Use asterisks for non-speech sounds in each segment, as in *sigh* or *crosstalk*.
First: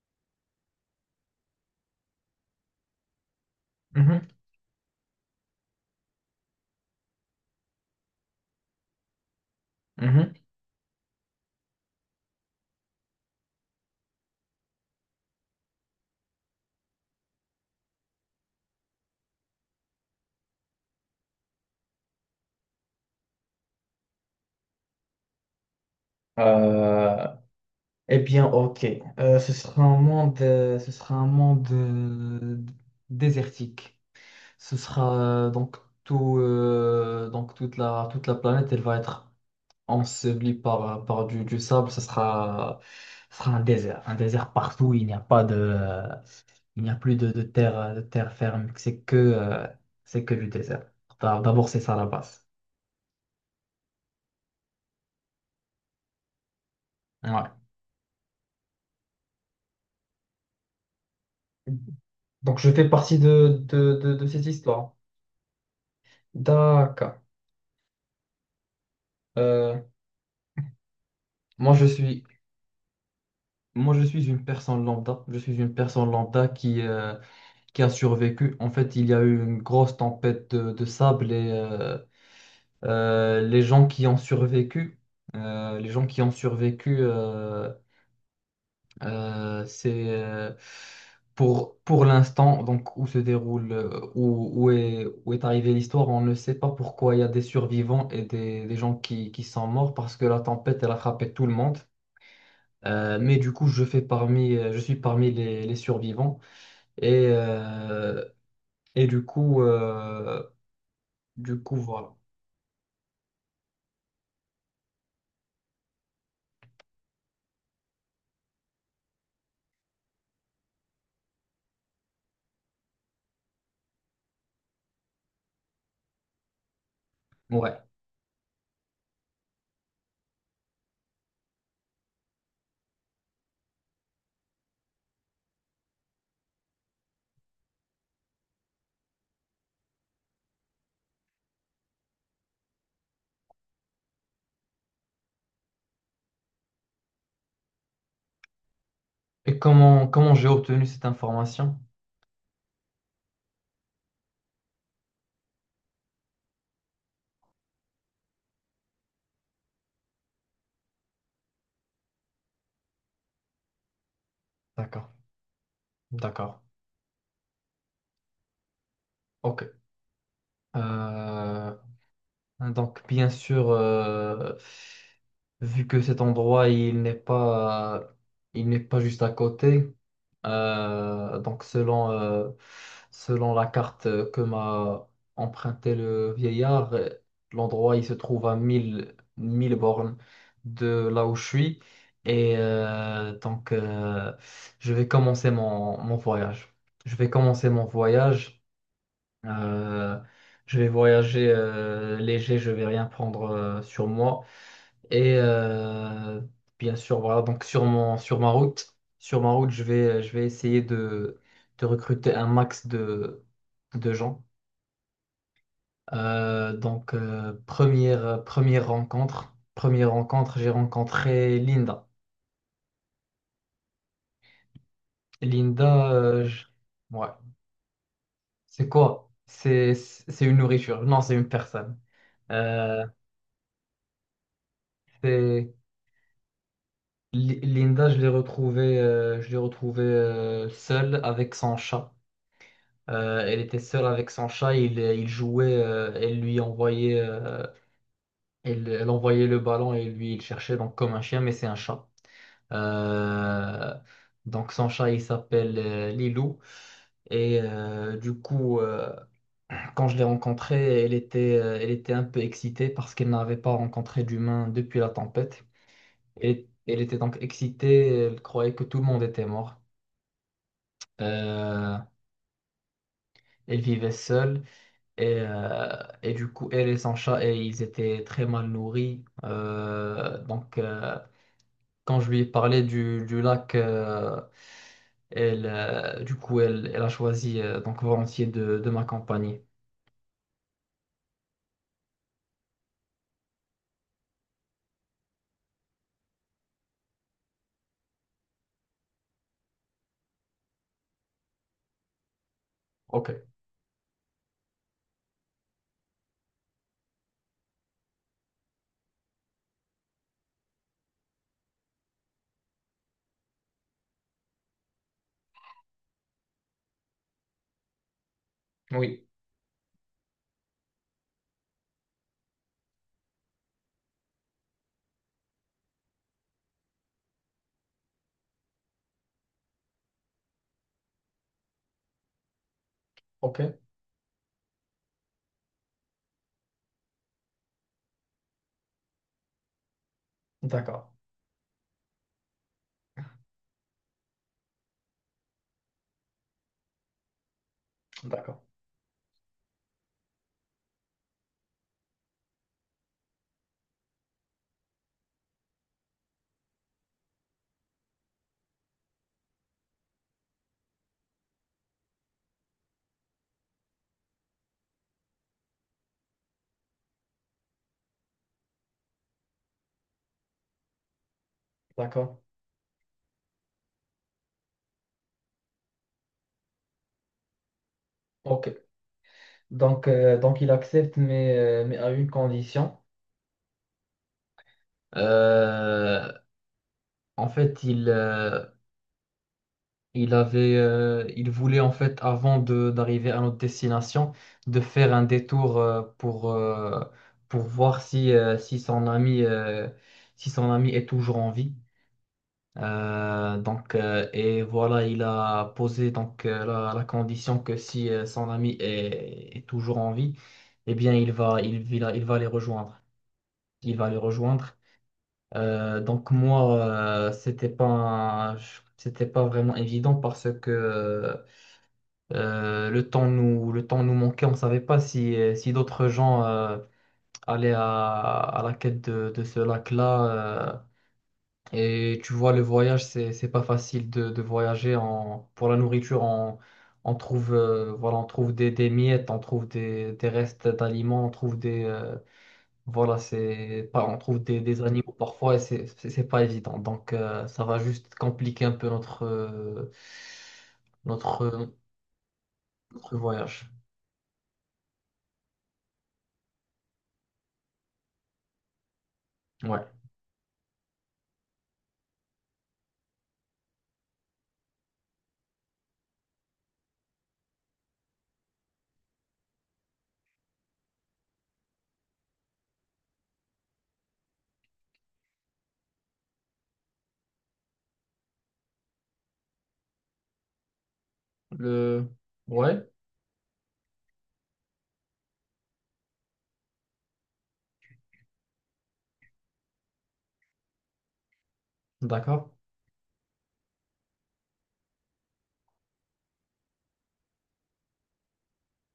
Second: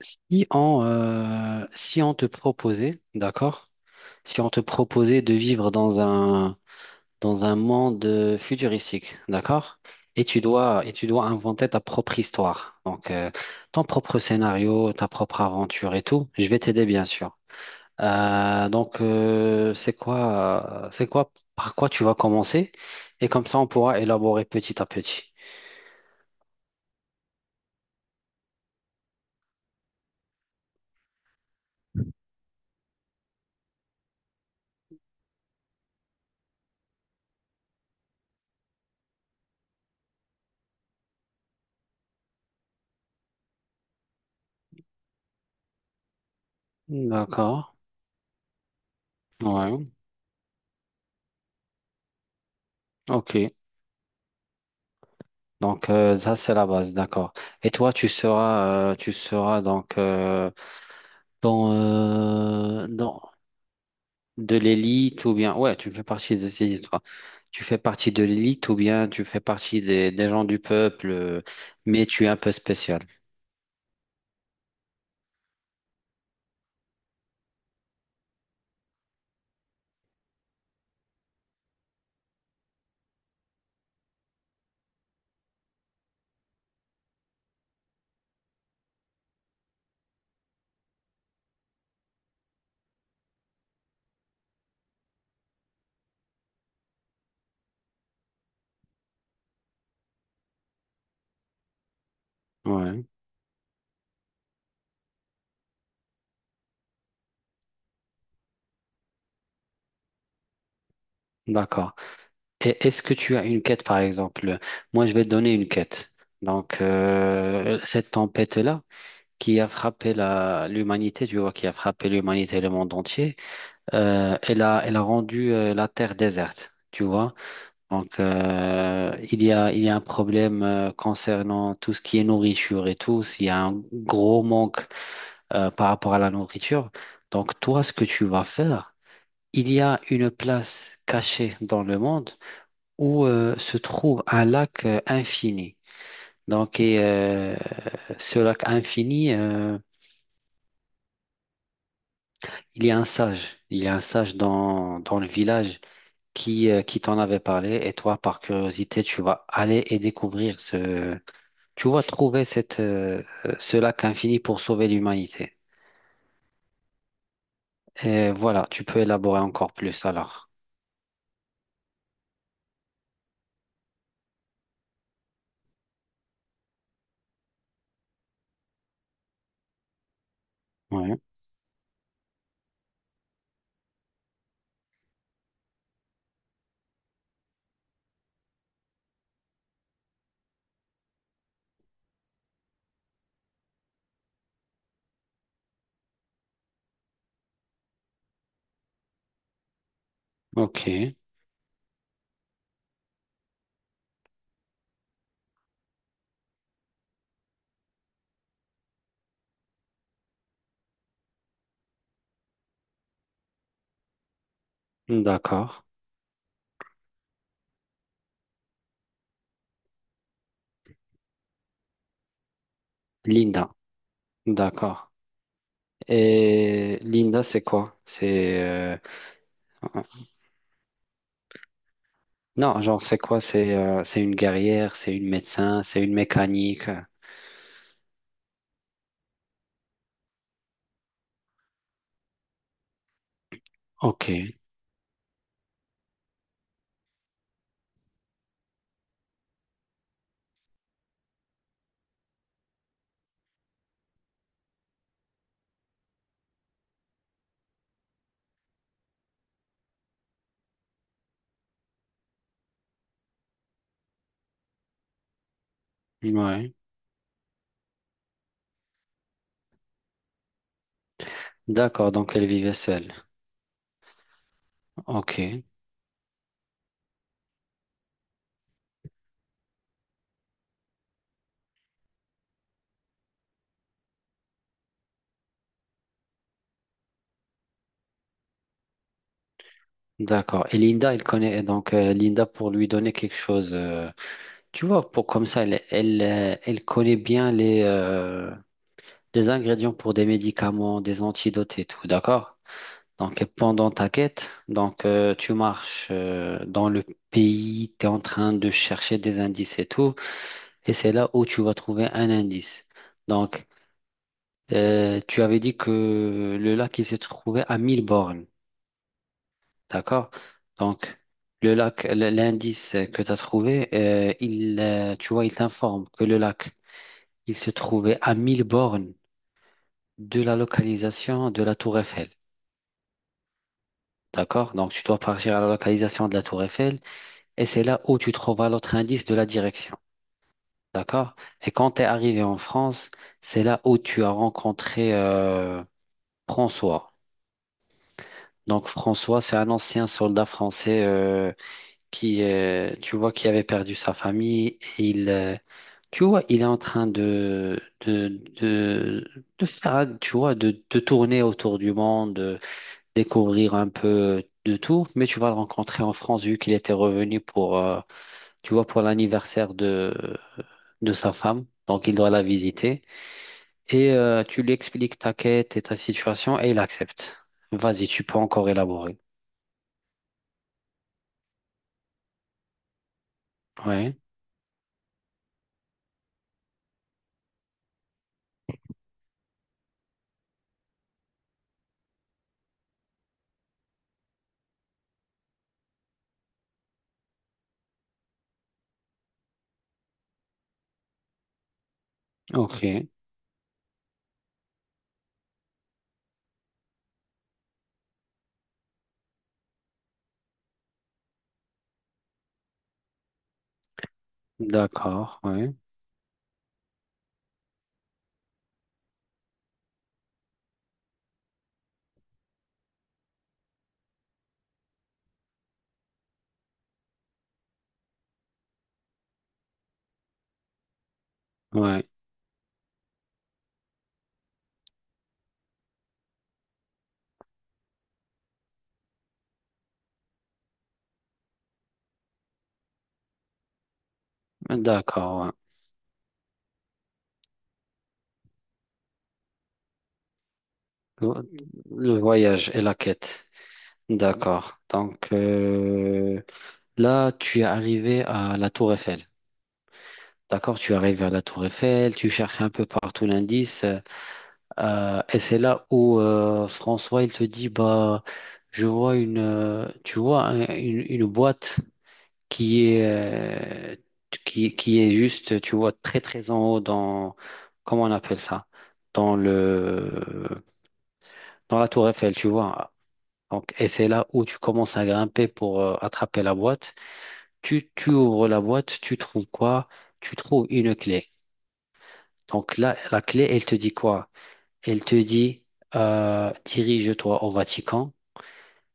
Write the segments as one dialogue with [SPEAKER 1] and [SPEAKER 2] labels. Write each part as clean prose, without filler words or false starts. [SPEAKER 1] Si on te proposait, d'accord?
[SPEAKER 2] Mhm,
[SPEAKER 1] Si on te proposait de vivre dans un monde futuristique, d'accord? Et
[SPEAKER 2] mhm.
[SPEAKER 1] tu dois, et tu dois inventer ta propre histoire. Donc, ton propre scénario, ta propre aventure et tout. Je vais t'aider, bien sûr. Donc, c'est quoi, par quoi tu vas commencer? Et comme ça, on pourra élaborer petit à petit.
[SPEAKER 2] Euh, eh bien, ok. Ce sera un monde, ce sera un monde désertique. Ce sera donc tout, donc toute la planète, elle va être ensevelie par du sable. Ce sera un désert partout. Il n'y a pas de, il n'y a plus de, de
[SPEAKER 1] D'accord.
[SPEAKER 2] terre, de terre ferme. C'est que, euh,
[SPEAKER 1] Ouais.
[SPEAKER 2] c'est que du désert. D'abord, c'est ça la base.
[SPEAKER 1] Ok. Donc, ça c'est la base, d'accord.
[SPEAKER 2] Ouais.
[SPEAKER 1] Et toi, tu seras donc, dans
[SPEAKER 2] Donc, je
[SPEAKER 1] euh,
[SPEAKER 2] fais partie
[SPEAKER 1] dans
[SPEAKER 2] de cette
[SPEAKER 1] de
[SPEAKER 2] histoire.
[SPEAKER 1] l'élite ou bien, ouais, tu fais partie de ces histoires.
[SPEAKER 2] D'accord.
[SPEAKER 1] Tu fais partie de l'élite ou bien tu fais
[SPEAKER 2] Euh,
[SPEAKER 1] partie des gens du peuple,
[SPEAKER 2] moi, je
[SPEAKER 1] mais
[SPEAKER 2] suis,
[SPEAKER 1] tu es un peu spécial.
[SPEAKER 2] moi, je suis une personne lambda. Je suis une personne lambda qui qui a survécu. En fait, il y a eu une grosse tempête de sable et euh, les gens qui ont survécu, les gens qui ont survécu, euh, c'est euh, pour l'instant, donc où se déroule, où est arrivée l'histoire, on ne sait pas pourquoi il y a des survivants et des gens qui sont morts parce que la tempête, elle a frappé tout le monde.
[SPEAKER 1] Ouais,
[SPEAKER 2] Mais du coup, je suis parmi les survivants. Et, euh, et du coup,
[SPEAKER 1] d'accord.
[SPEAKER 2] voilà.
[SPEAKER 1] Et est-ce que tu as une quête, par exemple? Moi, je vais te donner une quête. Donc, cette tempête-là qui a frappé la l'humanité, tu vois, qui a frappé l'humanité et le monde entier. Elle a rendu la terre déserte, tu vois.
[SPEAKER 2] Ouais.
[SPEAKER 1] Donc, il y a un problème concernant tout ce qui est nourriture et tout. S'il y a un gros manque par rapport à la nourriture, donc toi, ce que tu vas faire, il y a une place cachée dans le monde où se trouve un lac infini. Donc, et, ce lac infini,
[SPEAKER 2] Et comment j'ai obtenu cette information?
[SPEAKER 1] il y a un sage. Il y a un sage dans le village. Qui t'en avait parlé, et toi, par curiosité, tu vas aller et découvrir ce... Tu vas trouver ce lac infini pour sauver
[SPEAKER 2] D'accord,
[SPEAKER 1] l'humanité.
[SPEAKER 2] d'accord.
[SPEAKER 1] Et voilà, tu peux élaborer encore
[SPEAKER 2] Ok.
[SPEAKER 1] plus alors.
[SPEAKER 2] Euh, donc, bien sûr, vu que cet endroit, il n'est pas juste à côté.
[SPEAKER 1] Oui,
[SPEAKER 2] Donc selon la carte que m'a emprunté le vieillard, l'endroit il se trouve à 1000 1000 bornes de là où je suis. Et donc, je vais commencer mon, mon voyage. Je vais commencer mon voyage. Euh, je vais
[SPEAKER 1] ok,
[SPEAKER 2] voyager léger, je vais rien prendre sur moi. Et bien sûr, voilà, sur ma route, je vais essayer de recruter un max de gens.
[SPEAKER 1] d'accord.
[SPEAKER 2] Première rencontre, j'ai rencontré Linda.
[SPEAKER 1] Linda, d'accord.
[SPEAKER 2] Linda,
[SPEAKER 1] Et
[SPEAKER 2] ouais,
[SPEAKER 1] Linda, c'est quoi?
[SPEAKER 2] c'est quoi? C'est une nourriture. Non, c'est une personne.
[SPEAKER 1] Non, genre,
[SPEAKER 2] Euh,
[SPEAKER 1] c'est quoi? C'est une guerrière, c'est une
[SPEAKER 2] c'est
[SPEAKER 1] médecin, c'est une mécanique.
[SPEAKER 2] Linda, je l'ai retrouvée seule avec son chat. Elle était seule avec son
[SPEAKER 1] Ok,
[SPEAKER 2] chat, il jouait, elle envoyait le ballon et lui il cherchait donc comme un chien, mais c'est un chat. Euh, donc son chat il s'appelle Lilou et du coup, quand je l'ai rencontrée, elle était un peu excitée parce qu'elle n'avait pas rencontré d'humain depuis la tempête. Et
[SPEAKER 1] ouais.
[SPEAKER 2] elle était donc excitée, elle croyait que tout le monde était mort. Euh,
[SPEAKER 1] D'accord, donc elle vivait seule.
[SPEAKER 2] elle vivait seule. Et,
[SPEAKER 1] Ok.
[SPEAKER 2] euh, et du coup, elle et son chat, et ils étaient très mal nourris. Donc, quand je lui ai parlé du lac, elle, du coup, elle, elle a choisi donc volontiers de m'accompagner.
[SPEAKER 1] D'accord. Et Linda, elle connaît donc, Linda pour lui donner quelque chose. Tu vois, pour comme ça, elle connaît bien les ingrédients pour des médicaments, des antidotes et tout. D'accord?
[SPEAKER 2] Ok,
[SPEAKER 1] Donc, pendant ta quête, tu marches dans le pays, tu es en train de chercher des indices et tout, et c'est là où tu vas trouver un indice. Donc, tu avais dit que le lac il se trouvait à 1000 bornes.
[SPEAKER 2] oui,
[SPEAKER 1] D'accord? Donc, l'indice que tu as trouvé, tu vois, il t'informe que le lac, il se trouvait à 1000 bornes de la localisation de la Tour Eiffel.
[SPEAKER 2] ok,
[SPEAKER 1] D'accord? Donc, tu dois partir à la localisation de la Tour Eiffel, et c'est là où tu trouveras l'autre indice de la direction.
[SPEAKER 2] d'accord,
[SPEAKER 1] D'accord? Et quand tu es arrivé en France, c'est là où tu as rencontré, François.
[SPEAKER 2] d'accord,
[SPEAKER 1] Donc, François, c'est un ancien soldat français, tu vois, qui avait perdu sa famille. Tu vois, il est en train de, de faire, tu vois, de tourner autour du monde, de découvrir un peu de tout. Mais tu vas le rencontrer en France, vu qu'il était revenu pour, tu vois, pour l'anniversaire de sa femme. Donc, il doit
[SPEAKER 2] d'accord,
[SPEAKER 1] la visiter. Et tu lui expliques ta quête et ta situation, et il accepte. Vas-y, tu peux encore
[SPEAKER 2] ok.
[SPEAKER 1] élaborer.
[SPEAKER 2] Donc, donc il accepte, mais à une condition.
[SPEAKER 1] Ouais,
[SPEAKER 2] Euh, en fait, il voulait en fait, avant de d'arriver à notre destination, de faire un détour pour voir si son ami est toujours en vie.
[SPEAKER 1] ok,
[SPEAKER 2] Et voilà, il a posé la, la condition que si son ami est, est toujours en vie, eh bien, il va les rejoindre. Il va les rejoindre.
[SPEAKER 1] d'accord, ouais,
[SPEAKER 2] Donc moi, euh, c'était pas, un- c'était pas vraiment évident parce que le temps nous manquait, on ne savait pas si d'autres gens allaient à la quête de ce lac-là.
[SPEAKER 1] ouais.
[SPEAKER 2] Et tu vois, le voyage, c'est pas facile de voyager en, pour la nourriture. On trouve, voilà, on trouve des miettes, on trouve des restes d'aliments, on trouve des, voilà, c'est pas, on trouve des animaux
[SPEAKER 1] D'accord, ouais.
[SPEAKER 2] parfois et c'est pas évident. Donc, ça va juste compliquer un peu
[SPEAKER 1] Le
[SPEAKER 2] notre,
[SPEAKER 1] voyage et la
[SPEAKER 2] notre
[SPEAKER 1] quête.
[SPEAKER 2] voyage.
[SPEAKER 1] D'accord. Donc, là, tu es arrivé à la Tour Eiffel.
[SPEAKER 2] Ouais.
[SPEAKER 1] D'accord, tu arrives à la Tour Eiffel, tu cherches un peu partout l'indice, et c'est là où, François il te dit, bah, je vois une... tu vois, une boîte qui est euh, qui est juste, tu vois, très très en haut, dans comment on appelle ça, dans le dans la
[SPEAKER 2] Le...
[SPEAKER 1] Tour Eiffel, tu
[SPEAKER 2] Ouais,
[SPEAKER 1] vois. Donc, et c'est là où tu commences à grimper pour attraper la boîte. Tu ouvres la boîte, tu trouves quoi? Tu trouves une clé.
[SPEAKER 2] d'accord.
[SPEAKER 1] Donc là, la clé, elle te dit quoi? Elle te dit, dirige-toi au Vatican,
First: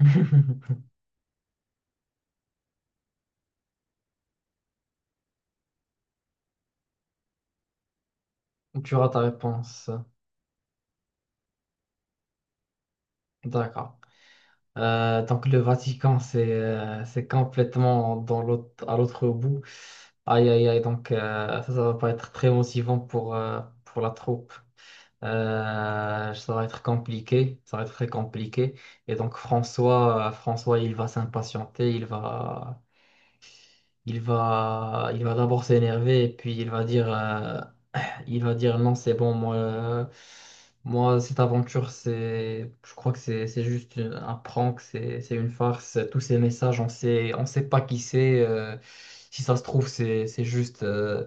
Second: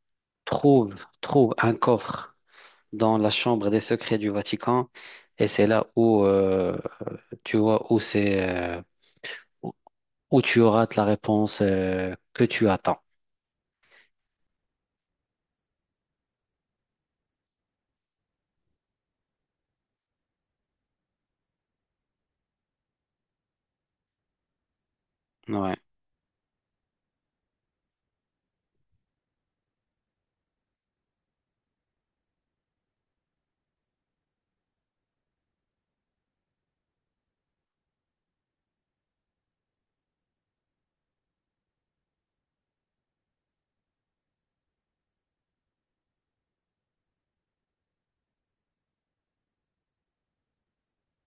[SPEAKER 2] *laughs*
[SPEAKER 1] trouve, trouve un coffre dans la chambre des secrets du Vatican, et c'est là où, tu vois, où c'est
[SPEAKER 2] Tu auras ta
[SPEAKER 1] où
[SPEAKER 2] réponse.
[SPEAKER 1] où tu auras la réponse que tu attends.
[SPEAKER 2] D'accord. Donc le Vatican, c'est complètement dans l'autre, à l'autre bout. Aïe, aïe, aïe. Donc, ça va pas être très motivant pour la troupe.
[SPEAKER 1] Ouais,
[SPEAKER 2] Ça va être compliqué. Ça va être très compliqué. Et donc François, il va s'impatienter. Il va d'abord s'énerver et puis il va dire. Il va dire non, c'est bon, moi, cette aventure, c'est, je crois que c'est juste un prank, c'est une farce. Tous ces messages, on sait pas qui c'est. Si ça se trouve,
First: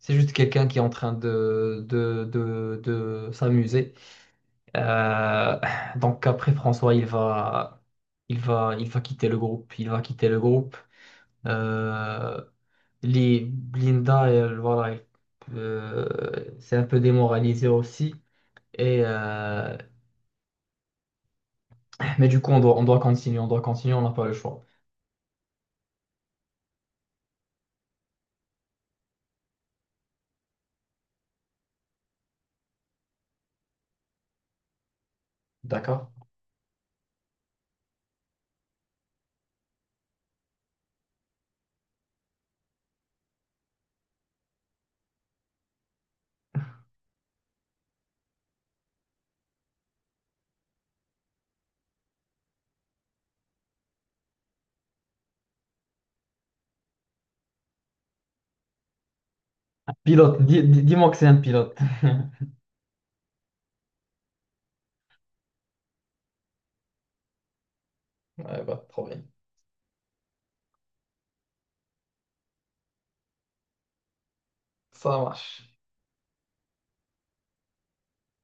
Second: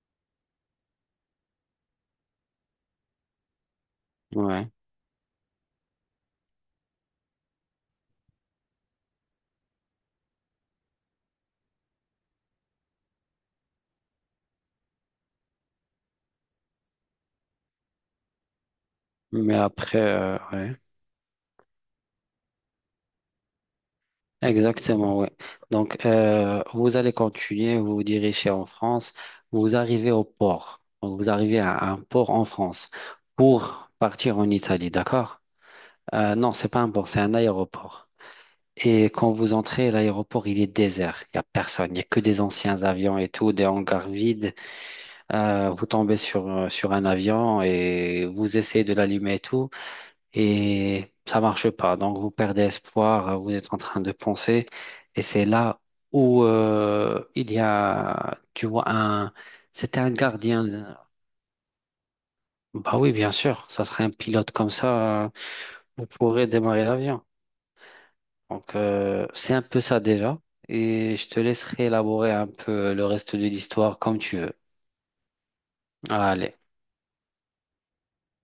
[SPEAKER 2] c'est juste quelqu'un qui est en train de s'amuser.
[SPEAKER 1] ouais.
[SPEAKER 2] Euh, donc après, François, il va quitter le groupe. Il va quitter le groupe. Euh, les Blinda, elle, voilà, c'est un peu démoralisé aussi. Et,
[SPEAKER 1] Mais
[SPEAKER 2] euh,
[SPEAKER 1] après, ouais.
[SPEAKER 2] mais du coup, on doit continuer, on doit continuer, on n'a pas le choix.
[SPEAKER 1] Exactement, oui. Donc, vous allez continuer, vous vous dirigez en France, vous arrivez au port. Donc, vous arrivez à un port en France pour partir en Italie, d'accord?
[SPEAKER 2] D'accord.
[SPEAKER 1] Non, c'est pas un port, c'est un aéroport. Et quand vous entrez, l'aéroport, il est désert. Il n'y a personne, il n'y a que des anciens avions et tout, des hangars vides. Vous tombez sur un avion et vous essayez de l'allumer et tout, et ça marche pas. Donc vous perdez espoir, vous êtes en train de penser, et c'est là où, il y a, tu vois, c'était un
[SPEAKER 2] Pilote,
[SPEAKER 1] gardien.
[SPEAKER 2] dis-moi que c'est un pilote. *laughs*
[SPEAKER 1] Bah oui, bien sûr, ça serait un pilote, comme ça, vous pourrez démarrer l'avion.
[SPEAKER 2] Ouais,
[SPEAKER 1] Donc
[SPEAKER 2] bah, trop bien.
[SPEAKER 1] euh, c'est un peu ça déjà, et je te laisserai élaborer un peu le reste de l'histoire comme tu veux.
[SPEAKER 2] Ça marche.
[SPEAKER 1] Allez.